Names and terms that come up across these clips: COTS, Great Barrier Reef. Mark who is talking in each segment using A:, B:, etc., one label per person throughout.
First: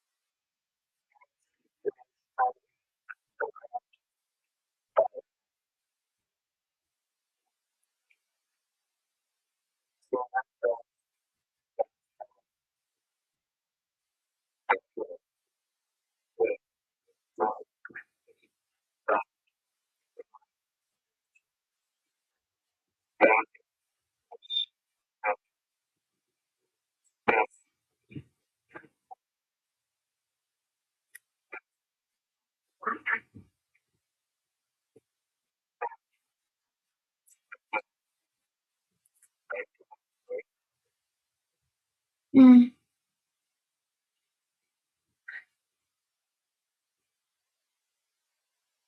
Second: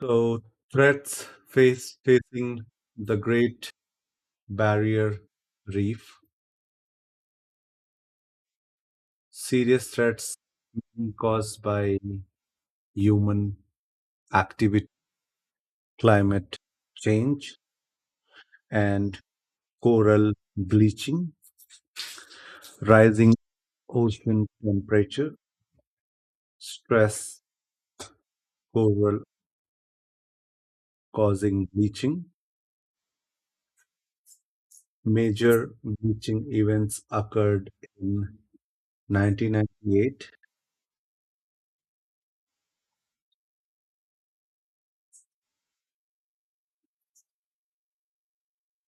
A: So threats face facing the Great Barrier Reef, serious threats caused by human activity, climate change, and coral bleaching, rising ocean temperature, stress coral causing bleaching. Major bleaching events occurred in 1998,
B: Mm.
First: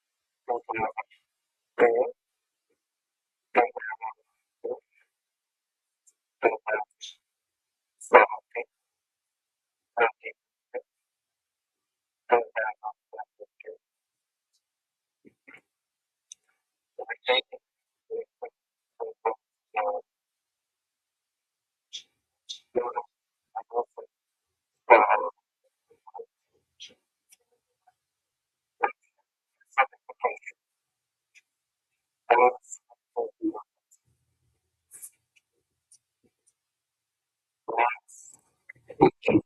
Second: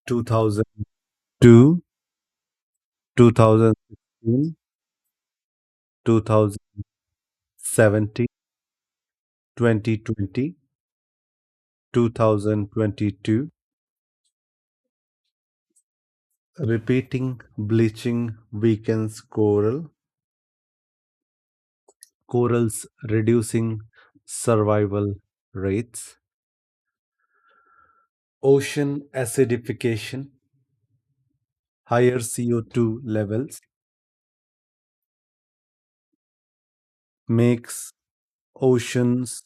A: 2002, 2016, 70 2020 20 20-two. Repeating bleaching weakens corals, reducing survival rates. Ocean acidification, higher CO2 levels makes oceans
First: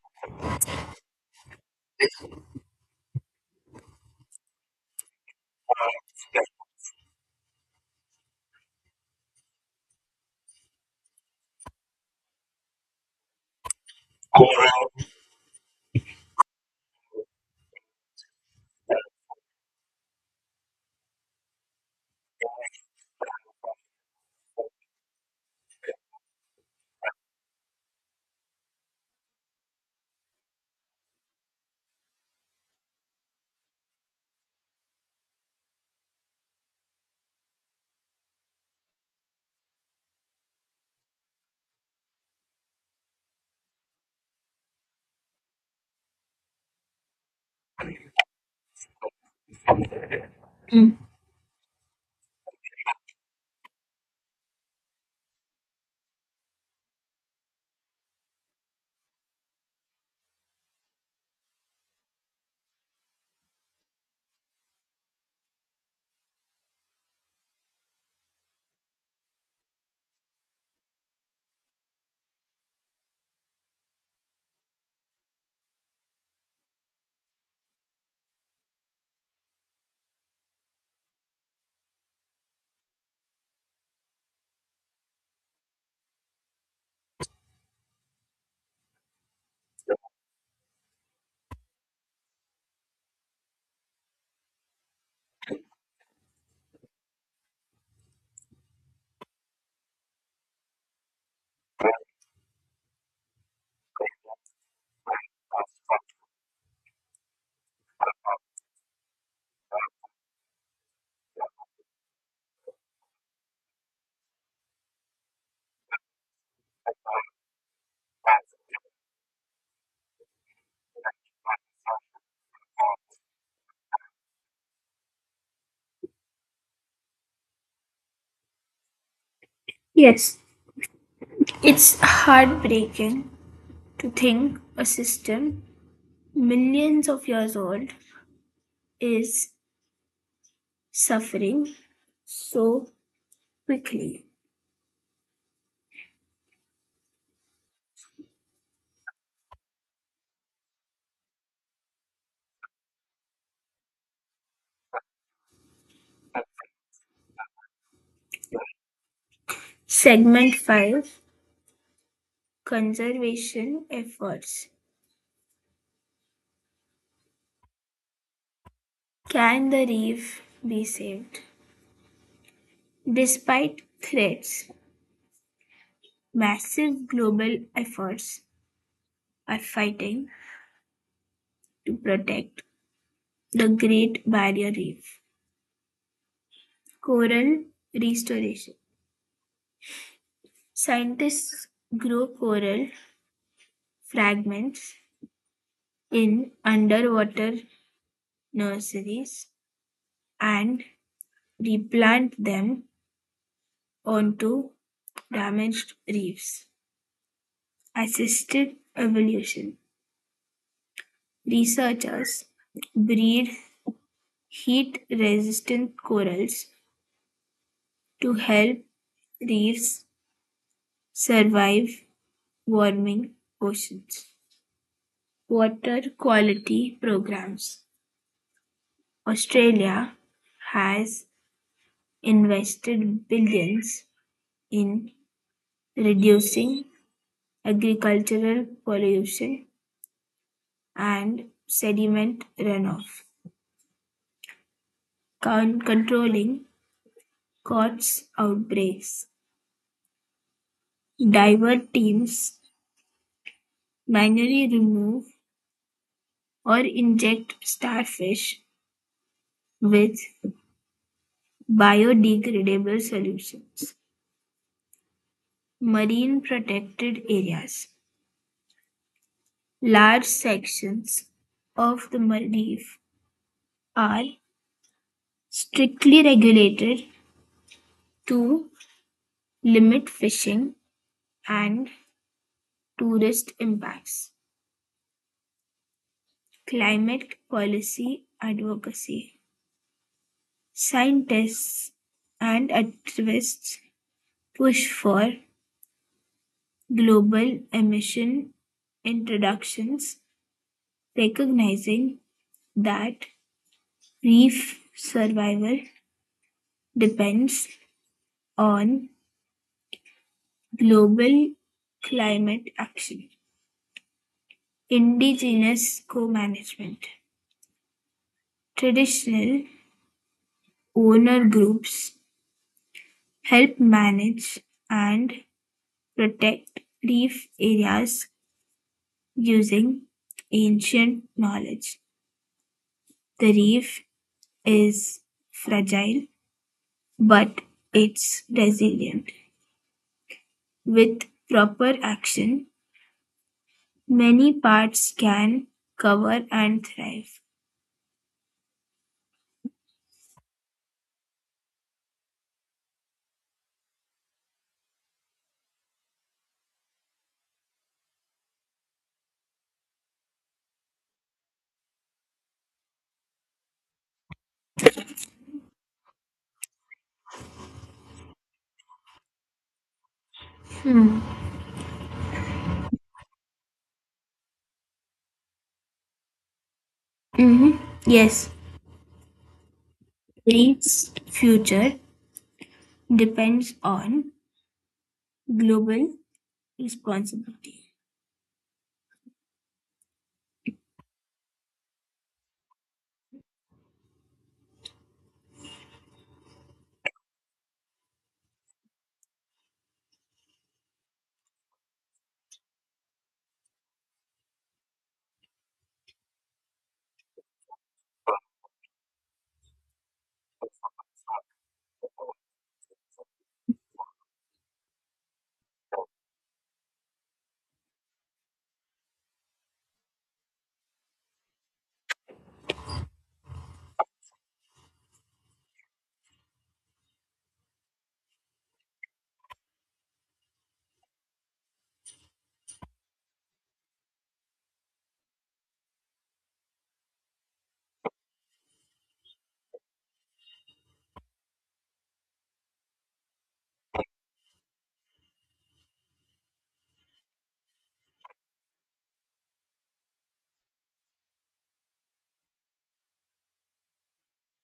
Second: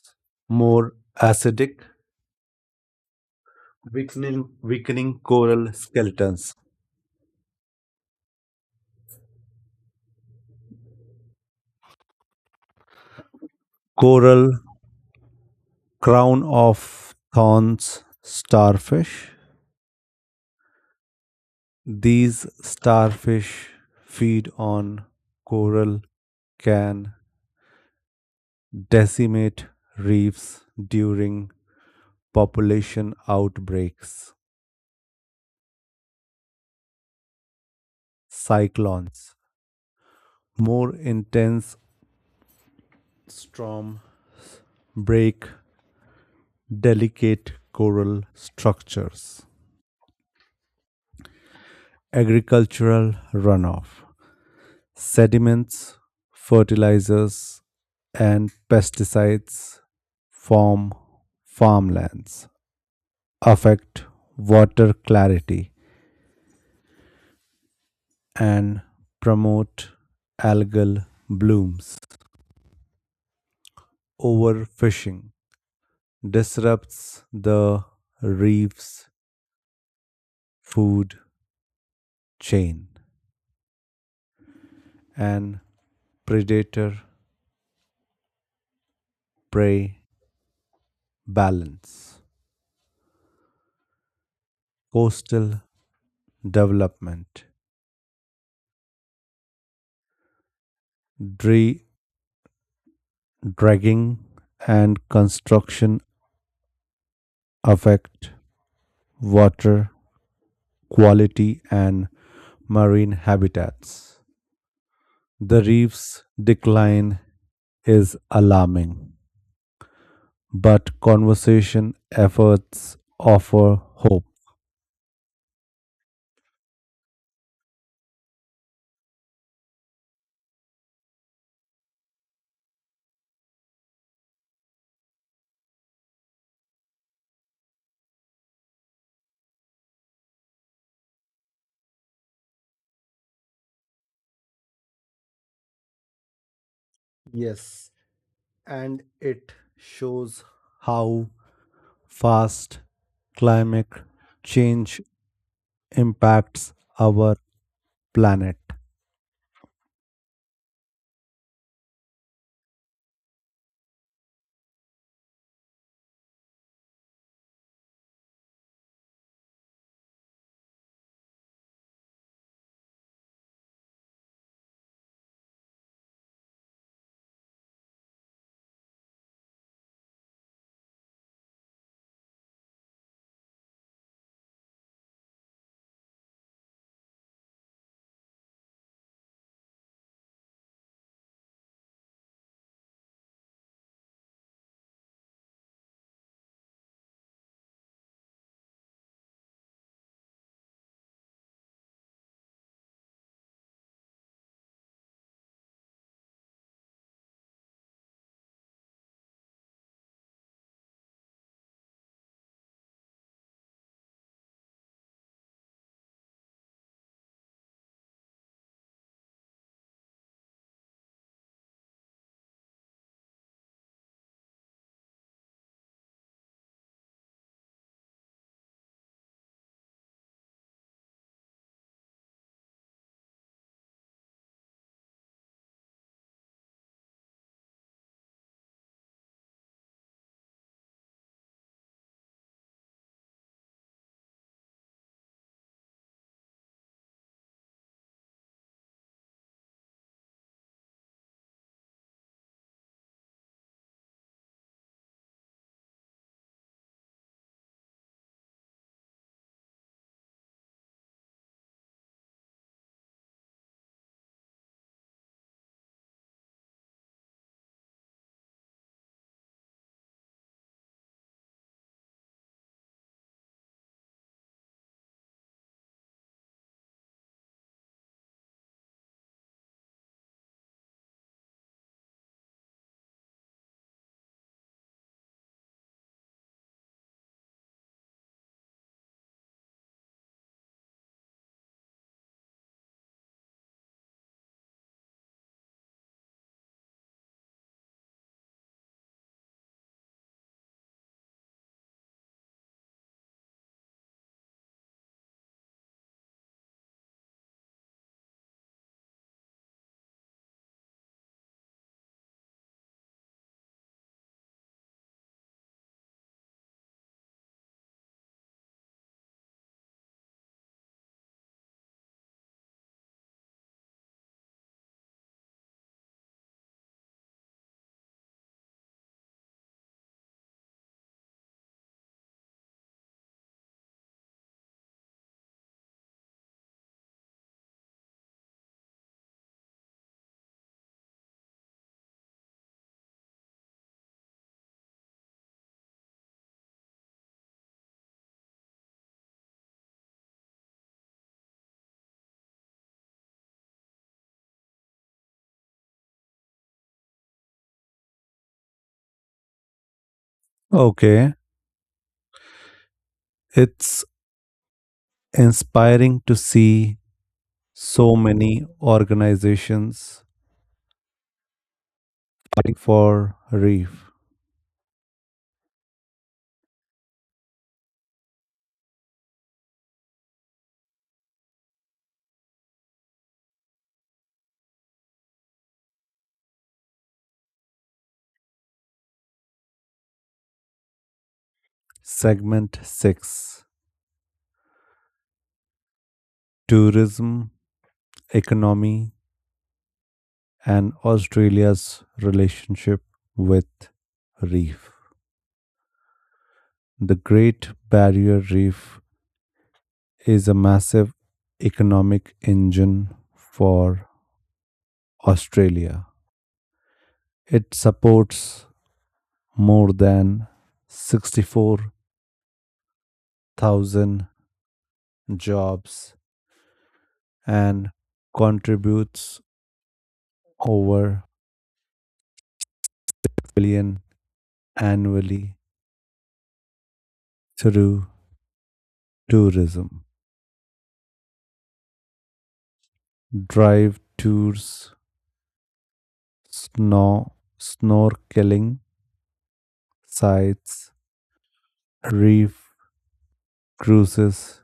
A: more acidic, weakening coral skeletons. Coral. Crown of thorns starfish. These starfish feed on coral, can decimate reefs during population outbreaks, cyclones, more intense storm break delicate coral structures, agricultural runoff, sediments, fertilizers, and pesticides form farmlands affect water clarity and promote algal blooms. Overfishing disrupts the reef's food chain and predator prey balance. Coastal development, dredging, dragging, and construction affect water quality and marine habitats. The reef's decline is alarming, but conservation efforts offer hope.
B: Yes, it's heartbreaking to think a system millions of years old is suffering so quickly.
A: Yes, and it shows how fast climate change impacts our planet.
B: Segment 5, Conservation Efforts. Can the reef be saved? Despite threats, massive global efforts are fighting to protect the Great Barrier Reef. Coral restoration. Scientists grow coral fragments in underwater nurseries and replant them onto damaged reefs. Assisted evolution. Researchers breed heat resistant corals to help reefs survive warming oceans. Water quality programs. Australia has invested billions in reducing agricultural pollution and sediment runoff, controlling COTS outbreaks. Divert teams manually remove or inject starfish with biodegradable solutions. Marine Protected Areas. Large sections of the reef are strictly regulated to limit fishing and tourist impacts. Climate policy advocacy. Scientists and activists push for global emission introductions, recognizing that reef survival depends on global climate action. Indigenous co management. Traditional owner groups help manage and protect reef areas using ancient knowledge. The reef is fragile, but it's resilient. With proper action, many parts can cover and thrive.
A: Okay, it's inspiring to see so many organizations fighting for reef.
B: Mhm. Yes, Greece's future depends on global responsibility.
A: Segment 6. Tourism, Economy, and Australia's relationship with reef. The Great Barrier Reef is a massive economic engine for Australia. It supports more than 64,000 jobs and contributes over billion annually through tourism, drive tours, snow, snorkeling, sites, reef cruises,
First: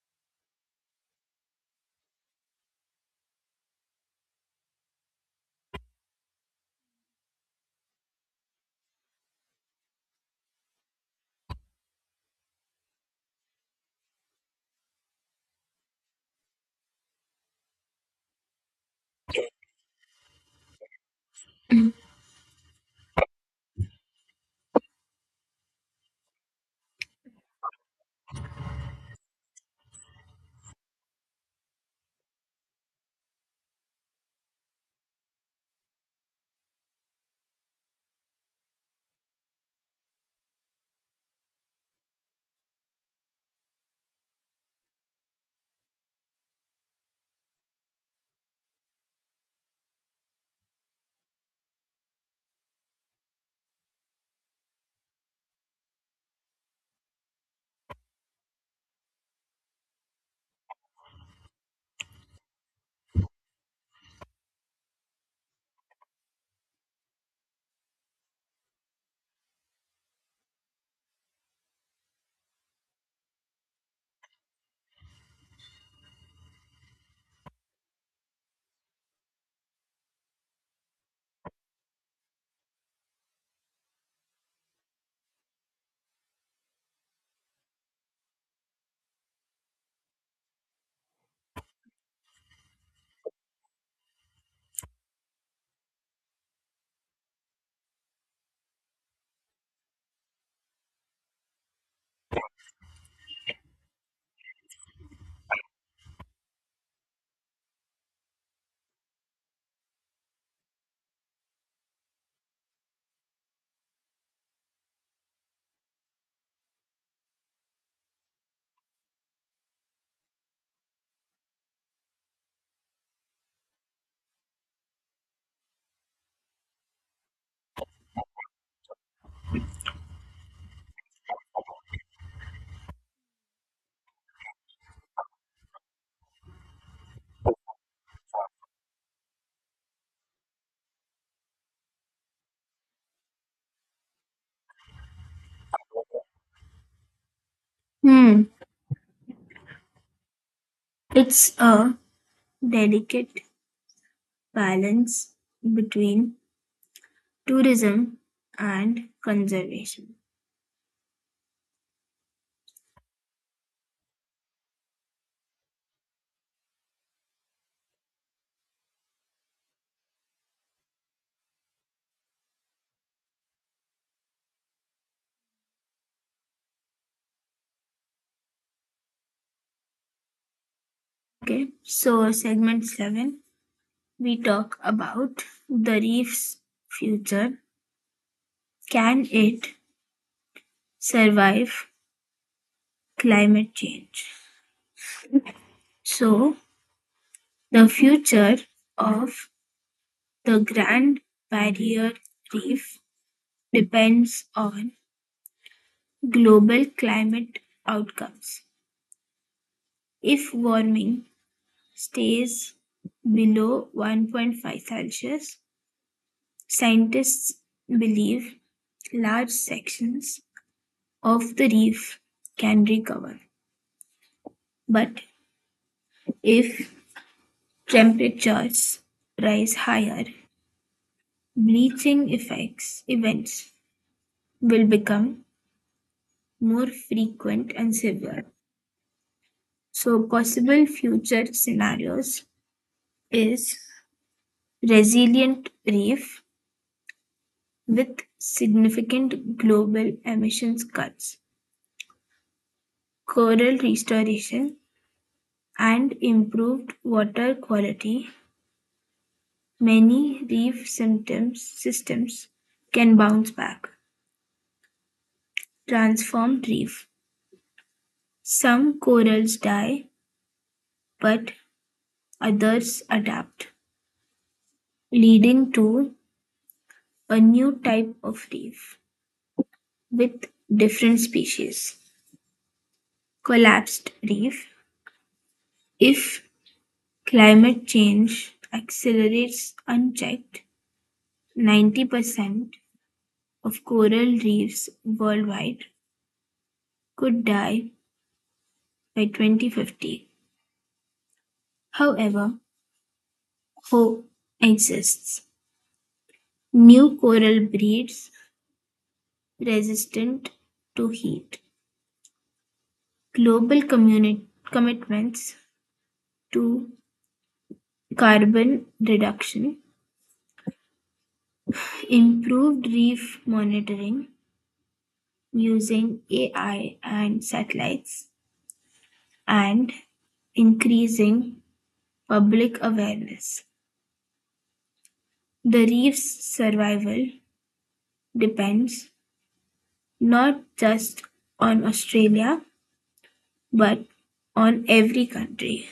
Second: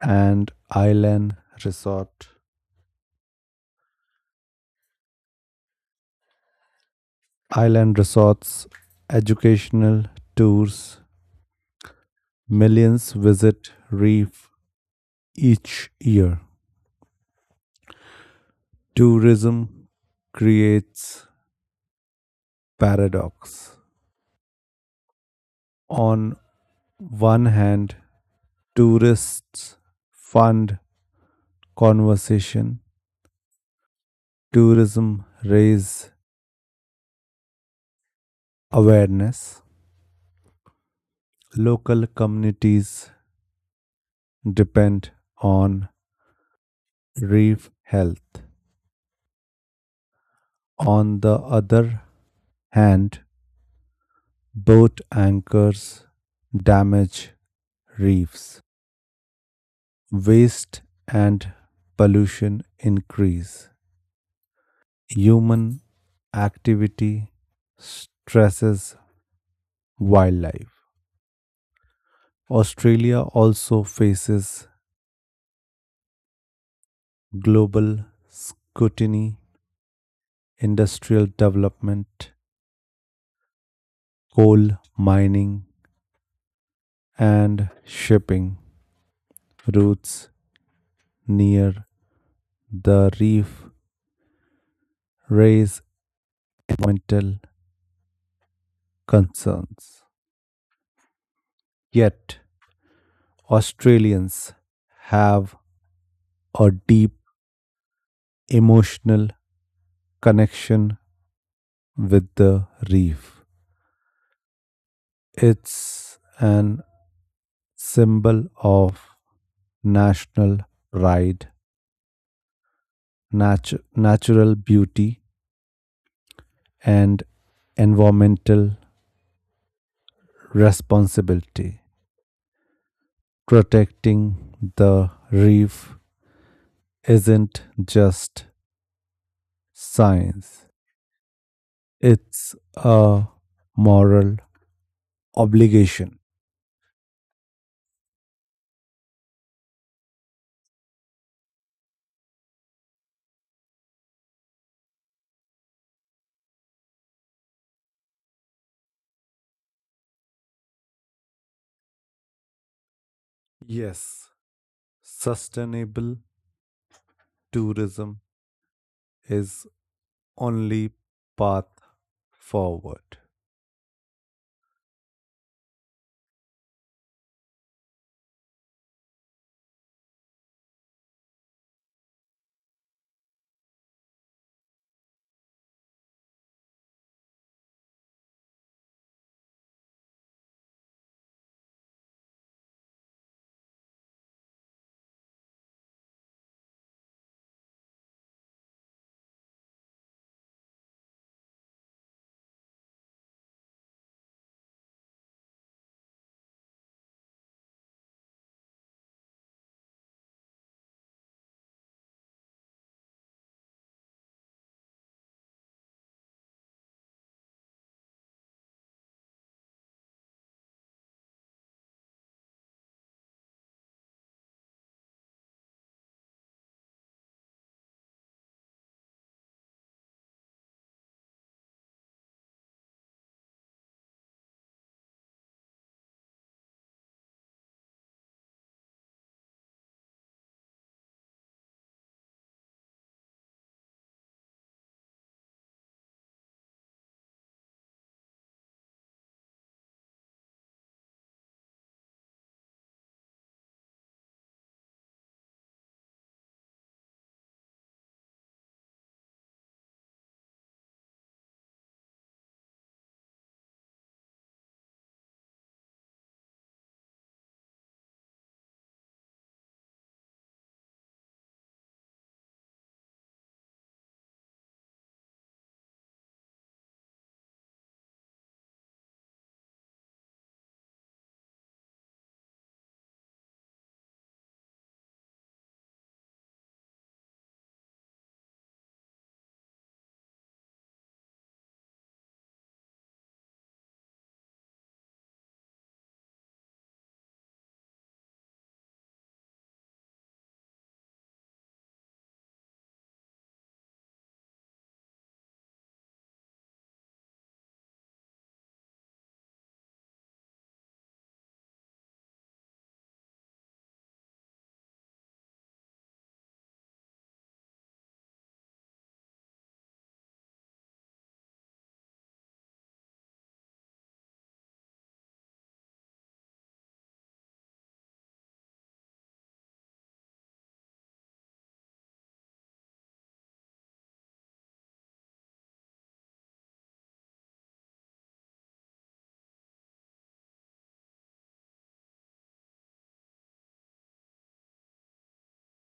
A: and resort. island resorts, educational tours. Millions visit reef each year. Tourism creates paradox. On one hand, tourists fund conversation, tourism raises awareness. Local communities depend on reef health. On the other hand, boat anchors damage reefs, waste and pollution increase, human activity stresses wildlife. Australia also faces global scrutiny, industrial development, coal mining, and shipping routes near the reef raise environmental concerns. Yet, Australians have a deep emotional connection with the reef. It's an symbol of national pride, natural beauty, and environmental responsibility. Protecting the reef isn't just science, it's a moral obligation.
B: Hmm. It's a delicate balance between tourism and conservation.
A: Yes, sustainable tourism is only path forward.
B: Okay, so segment seven, we talk about the reef's future. Can it survive climate change? So, the future of the Grand Barrier Reef depends on global climate outcomes. If warming stays below 1.5 Celsius, scientists believe large sections of the reef can recover. But if temperatures rise higher, bleaching effects events will become more frequent and severe. So possible future scenarios is: resilient reef with significant global emissions cuts, coral restoration, and improved water quality, many reef symptoms, systems can bounce back. Transformed reef. Some corals die, but others adapt, leading to a new type of reef with different species. Collapsed reef. If climate change accelerates unchecked, 90% of coral reefs worldwide could die by 2050. However, hope exists. New coral breeds resistant to heat. Global commitments to carbon reduction, improved reef monitoring using AI and satellites, and increasing public awareness. The reef's survival depends not just on Australia but on every country.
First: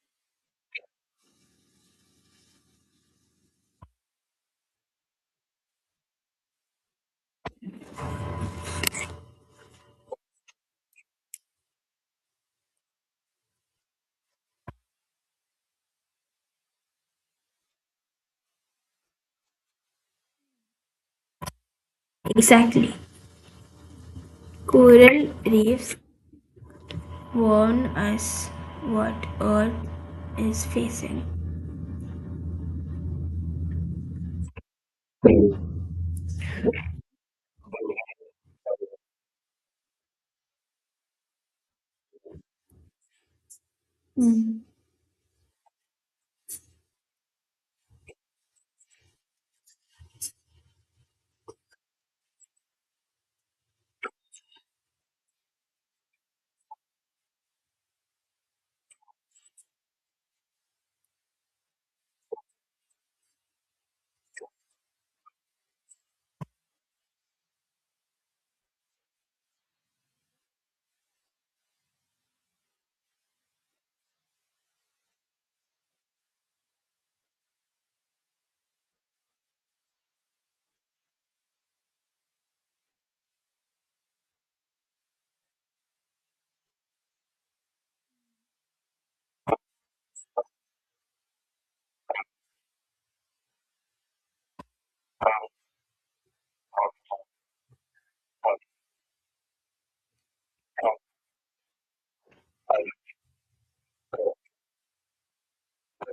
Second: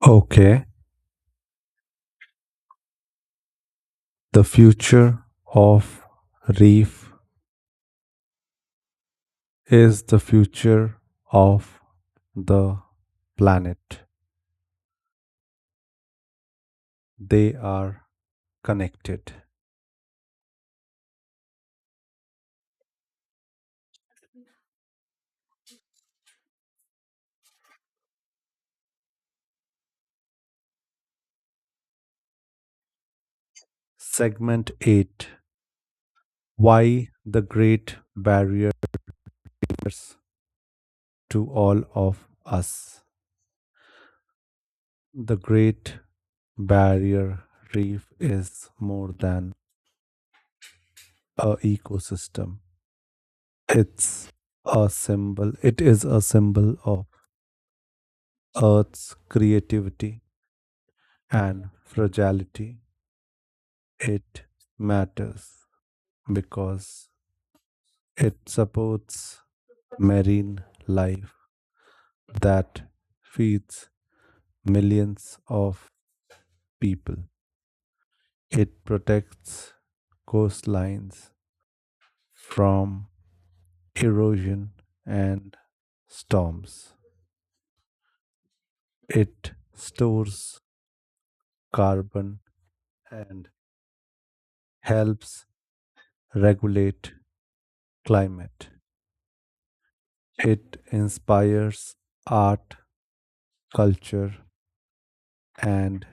A: Okay, the future of reef is the future of the planet. They are connected.
B: Exactly. Coral reefs warn us what Earth is facing.
A: Segment 8. Why the Great Barriers to All of Us.
B: Mm.
A: The Great Barrier Reef is more than a ecosystem. It's It is a symbol of Earth's creativity and fragility. It matters because it supports marine life that feeds millions of people. It protects coastlines from erosion, and storms. It stores carbon and helps regulate climate. It inspires art, culture, and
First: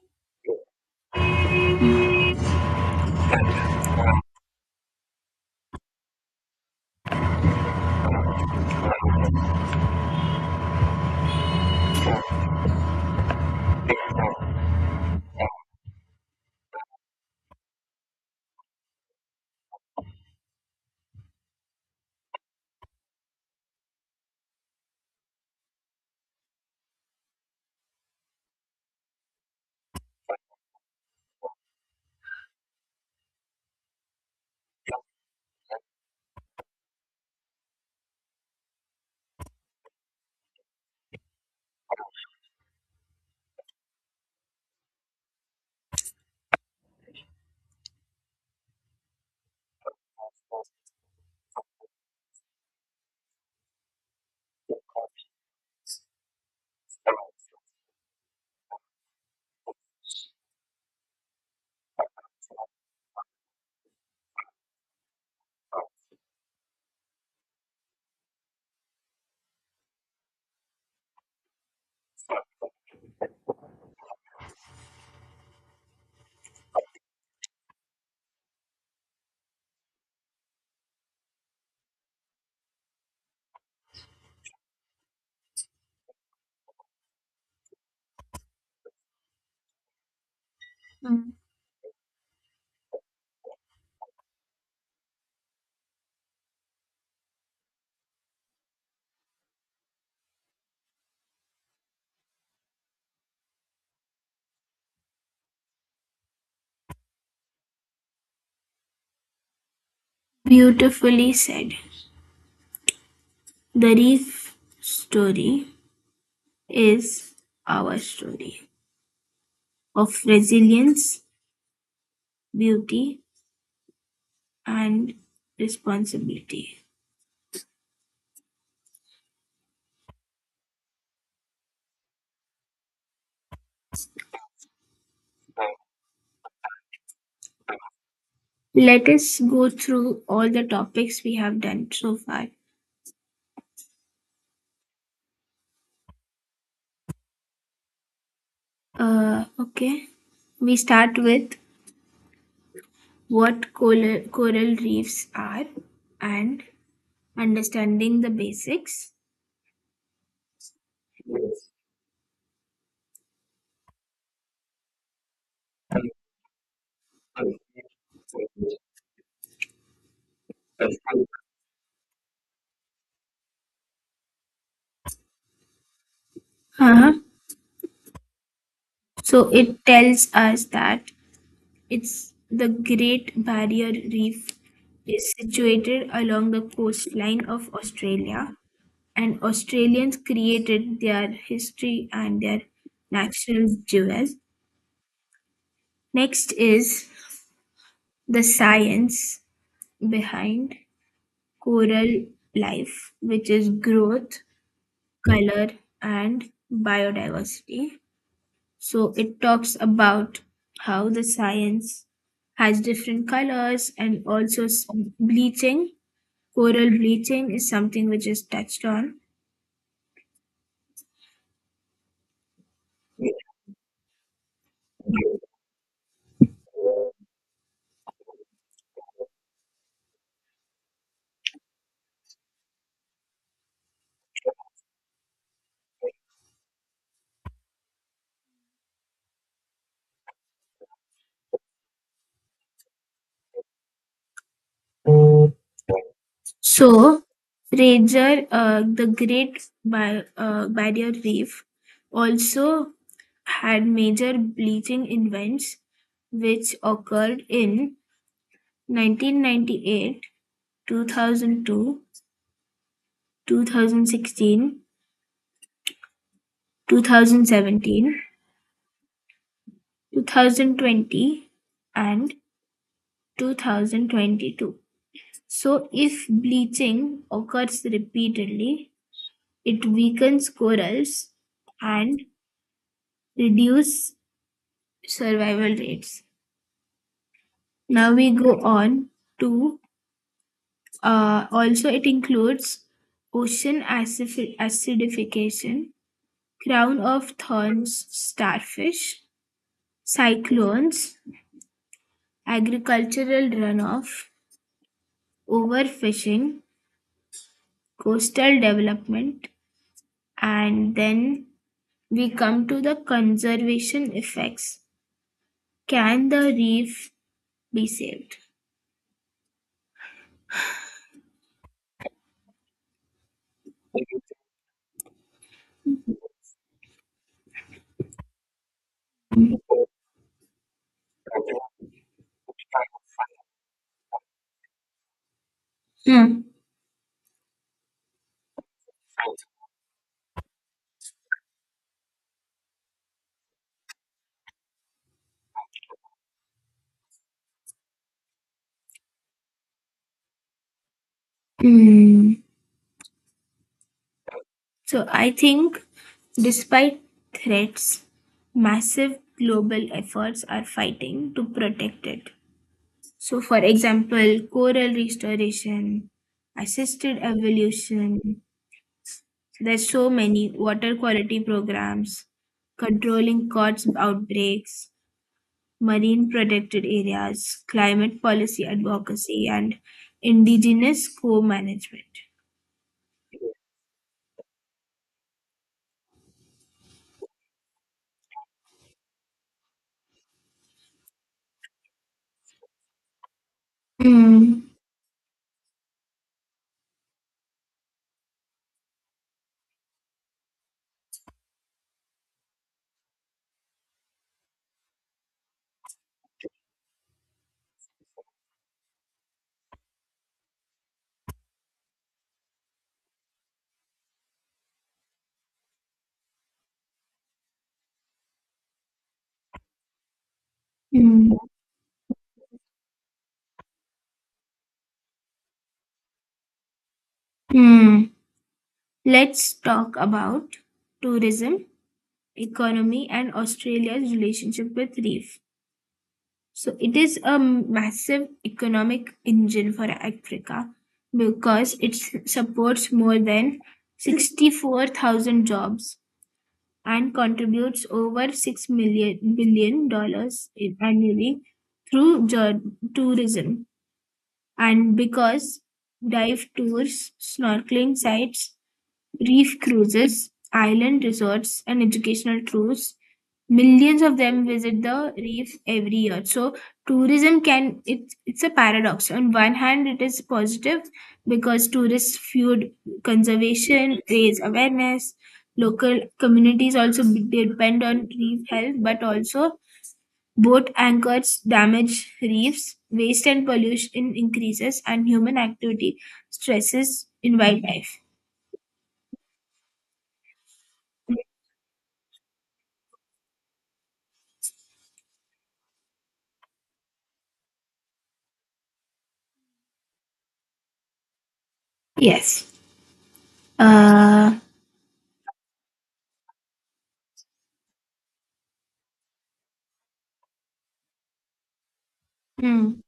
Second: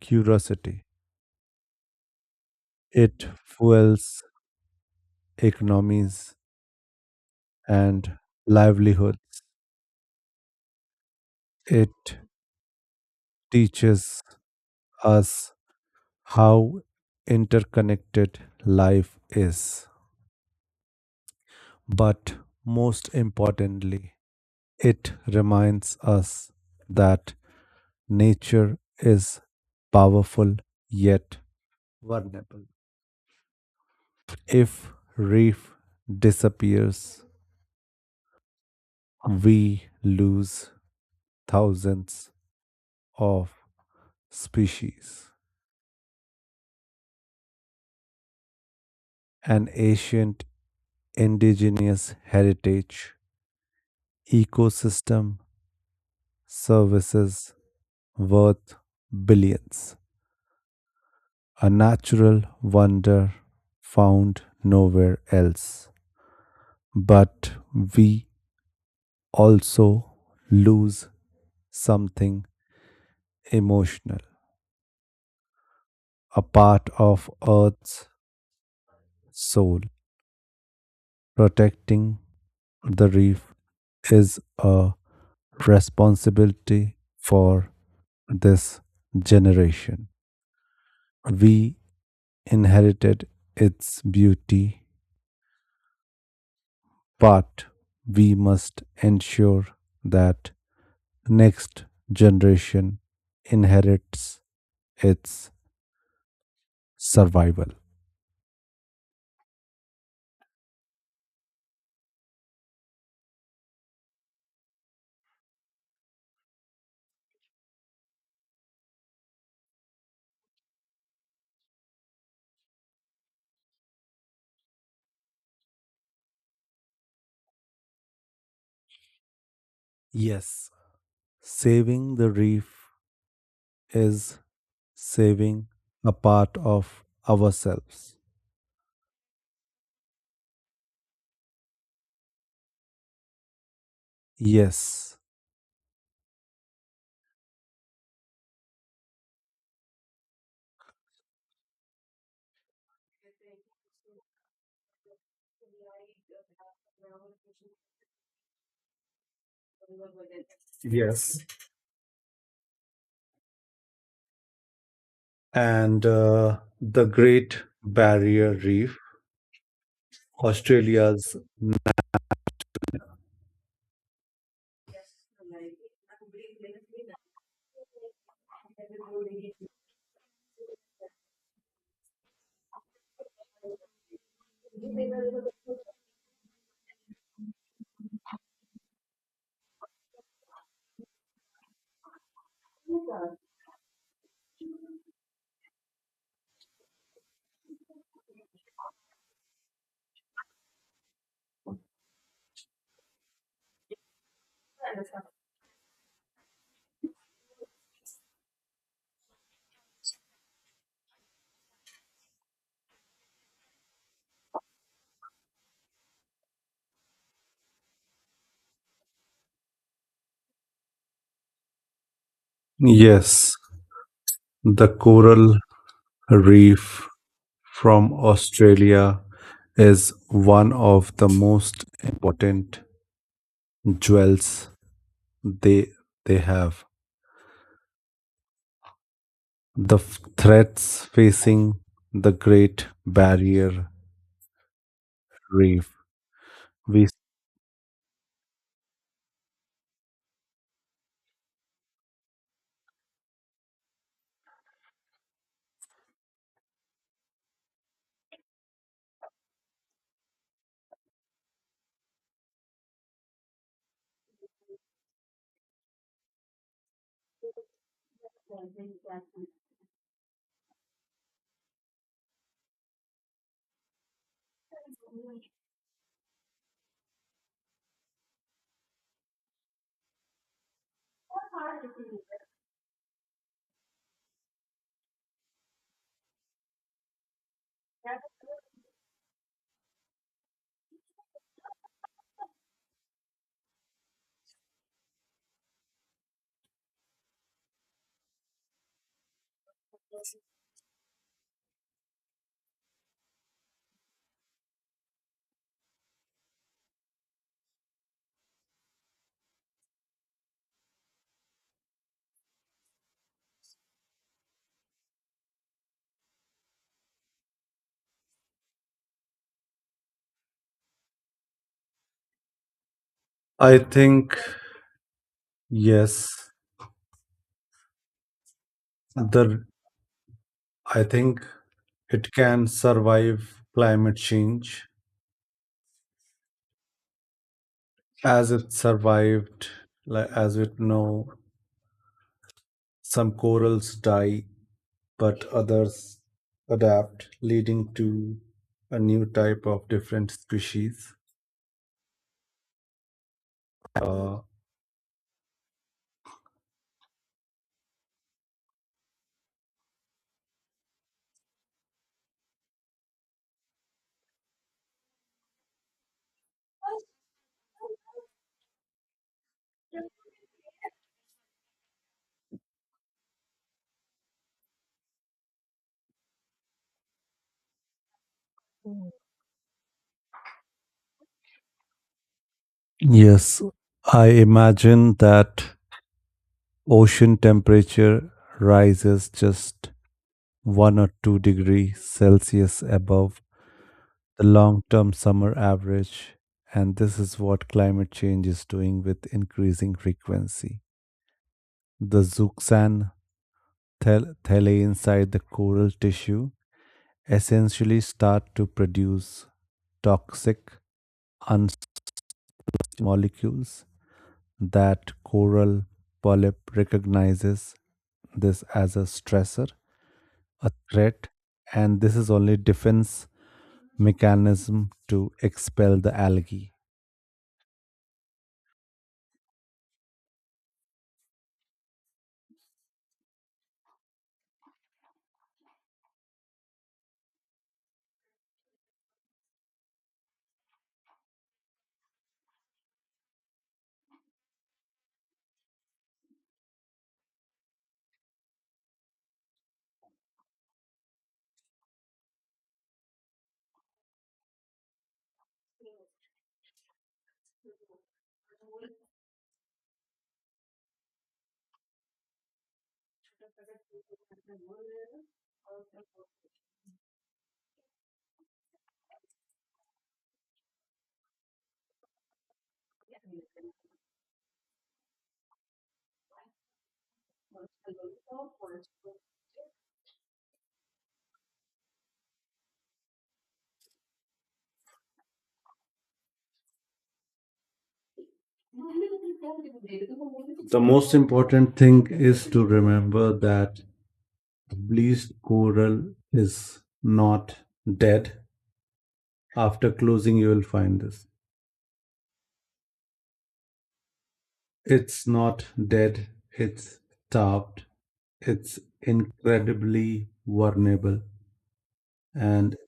A: curiosity. It fuels economies and livelihoods. It teaches us how interconnected life is. But most importantly, it reminds us that nature is powerful yet vulnerable. If reef disappears, we lose thousands of species. An ancient indigenous heritage ecosystem services worth billions. A natural wonder found nowhere else. But we also lose something emotional, a part of Earth's soul. Protecting the reef is a responsibility for this generation.
B: Mm.
A: We inherited its beauty, but we must ensure that next generation inherits its survival.
B: Beautifully said. The reef story is our story of resilience, beauty, and responsibility.
A: Yes, saving the reef is saving a part of ourselves.
B: Let us go through all the topics we have done so far.
A: Yes.
B: Okay, we start with what coral reefs are and understanding the basics.
A: Yes. And the Great Barrier Reef, Australia's.
B: Uh-huh. So it tells us that it's the Great Barrier Reef is situated along the coastline of Australia, and Australians created their history and their natural jewels. Next is the science behind coral life, which is growth, color, and biodiversity. So it talks about how the science has different colors and also bleaching. Coral bleaching is something which is touched on.
A: Yes. The coral reef from Australia is one of the most important jewels they they have. The threats facing the Great Barrier Reef. We
B: So, Fraser, the Barrier Reef also had major bleaching events which occurred in 1998, 2002, thousand two, 2016, 2017, 2020, and 2022. So, if bleaching occurs repeatedly, it weakens corals and reduce survival rates. Now we go on to also, it includes ocean acidification, crown of thorns, starfish, cyclones, agricultural runoff, overfishing, coastal development, and then we come to the conservation effects. Can the reef be saved?
A: I think yes, the I think it can survive climate change
B: Hmm.
A: as it survived, like as we know some corals die but others adapt, leading to a new type of different species.
B: Hmm.
A: Uh,
B: So I think despite threats, massive global efforts are fighting to protect it. So, for example, coral restoration, assisted evolution, there's so many water quality programs, controlling cod outbreaks, marine protected areas, climate policy advocacy, and indigenous co management.
A: yes, I imagine that ocean temperature rises just 1 or 2 degrees Celsius above the
B: Mm,
A: long term summer average, and this is what climate change is doing with increasing frequency. The thalate inside the coral tissue essentially start to produce toxic unstable molecules that coral polyp recognizes this as a stressor, a threat,
B: mm,
A: and this is only defense mechanism to expel the algae.
B: mm. Let's talk about tourism, economy, and Australia's relationship with reef. So, it is a massive economic engine for Africa because it supports more than 64,000 jobs and contributes over $6 million billion annually through tourism. And because dive tours, snorkeling sites, reef cruises, island resorts, and educational tours. Millions of them visit the reef every year. So tourism it's a paradox. On one hand, it is positive because tourists fuel conservation, raise awareness. Local communities also depend on reef health, but also boat anchors damage reefs, waste and pollution increases, and human activity stresses in wildlife.
A: The most important thing is to remember that the bleached coral is not dead. After closing, you will find this.
B: Yes. Uh,
A: It's not dead, it's starved, it's incredibly vulnerable, and
B: hmm.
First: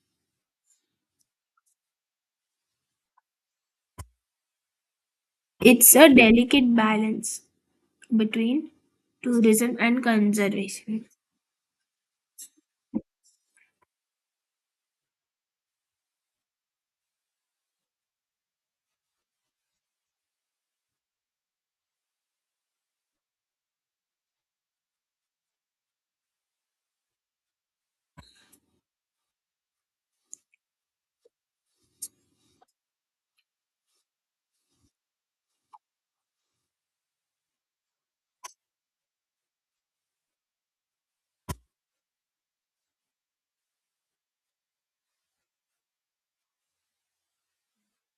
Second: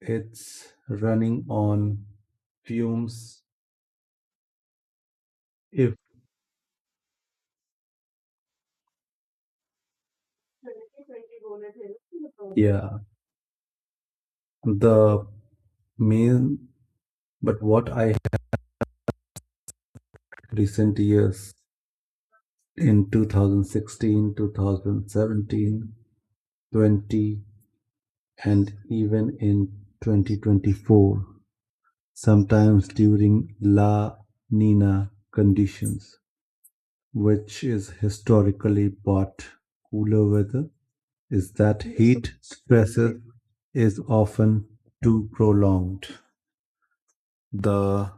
A: it's running on fumes. If,
B: It's a delicate balance between tourism and conservation.
A: yeah, the main, but what I recent years in 2016, 2017, 20, and even in 2024, sometimes during La Nina conditions, which is historically but cooler weather, is that heat stresses is often too prolonged. The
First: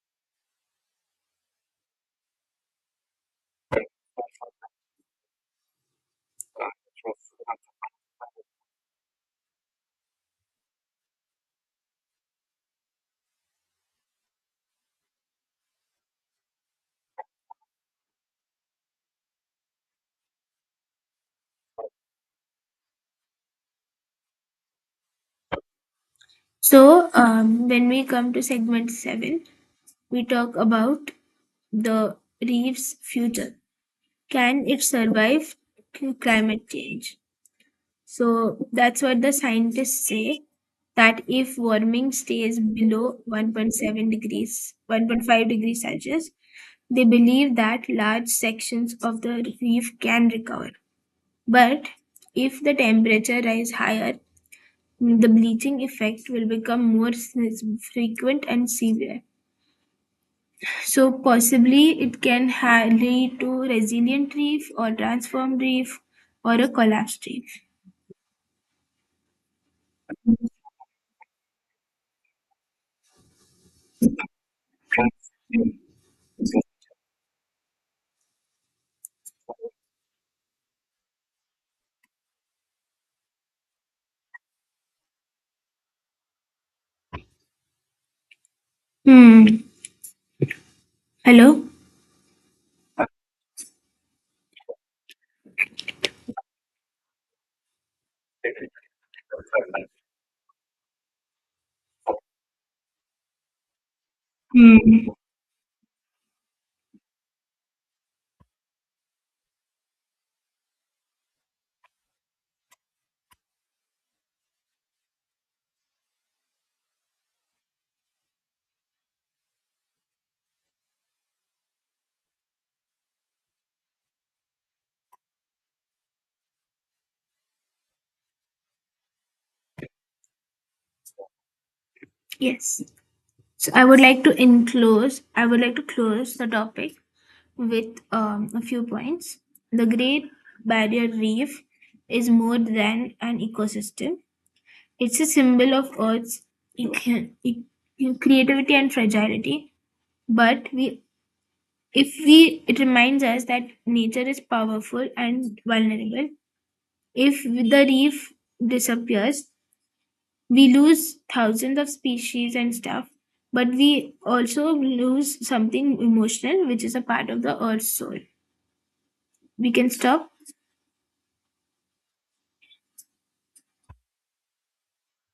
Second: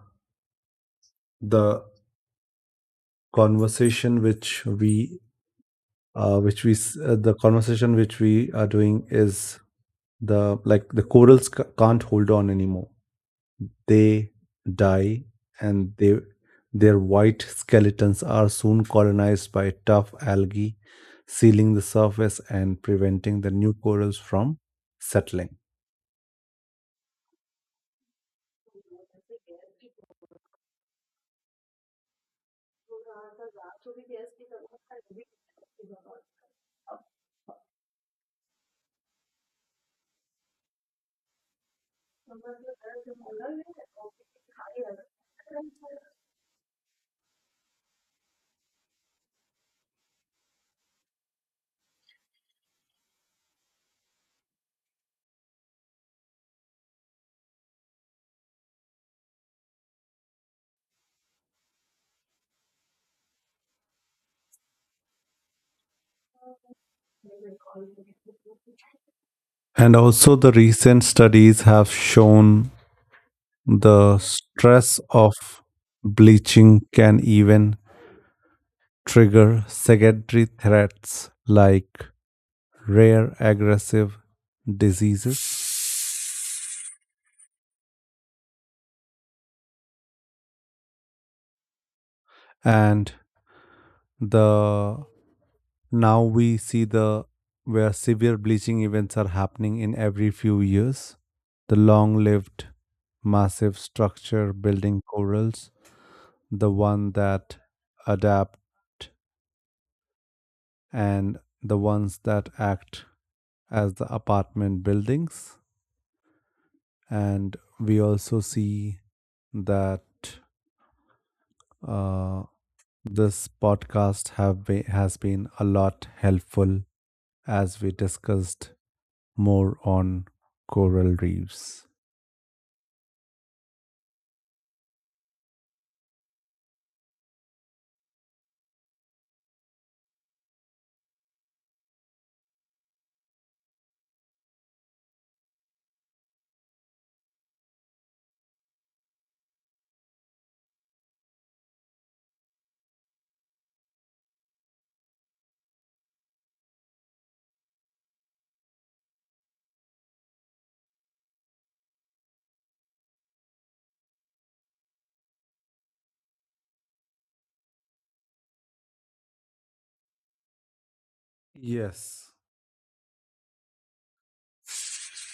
A: the conversation uh, which we which we are doing is the, like the corals can't hold on anymore, they die and they their white skeletons are soon colonized by tough algae, sealing the surface and preventing the new corals from settling.
B: So, when we come to segment seven, we talk about the reef's future. Can it survive climate change? So, that's what the scientists say that if warming stays below 1.7 degrees, 1.5 degrees Celsius, they believe that large sections of the reef can recover. But if the temperature rise higher, the bleaching effect will become more frequent and severe. So possibly it can lead to resilient reef or transformed reef or a collapsed reef.
A: And also the recent studies have shown the stress of bleaching can even trigger secondary threats like rare aggressive diseases.
B: Hmm. Hello.
A: And the now we see the where severe bleaching events are happening in every few years, the long-lived massive structure building
B: Hmm.
A: corals, the one that adapt and the ones that act as the apartment buildings. And we also see that uh, this podcast has been a lot helpful as we discussed more on coral reefs.
B: Yes. So I would like to enclose. I would like to close the topic with a few points. The Great Barrier Reef is more than an ecosystem, it's a symbol of Earth's e- e- creativity and fragility. But we, if we, it reminds us that nature is powerful and vulnerable. If the reef disappears, we lose thousands of species and stuff, but we also lose something emotional, which is a part of the Earth's soul. We can stop
A: Yes.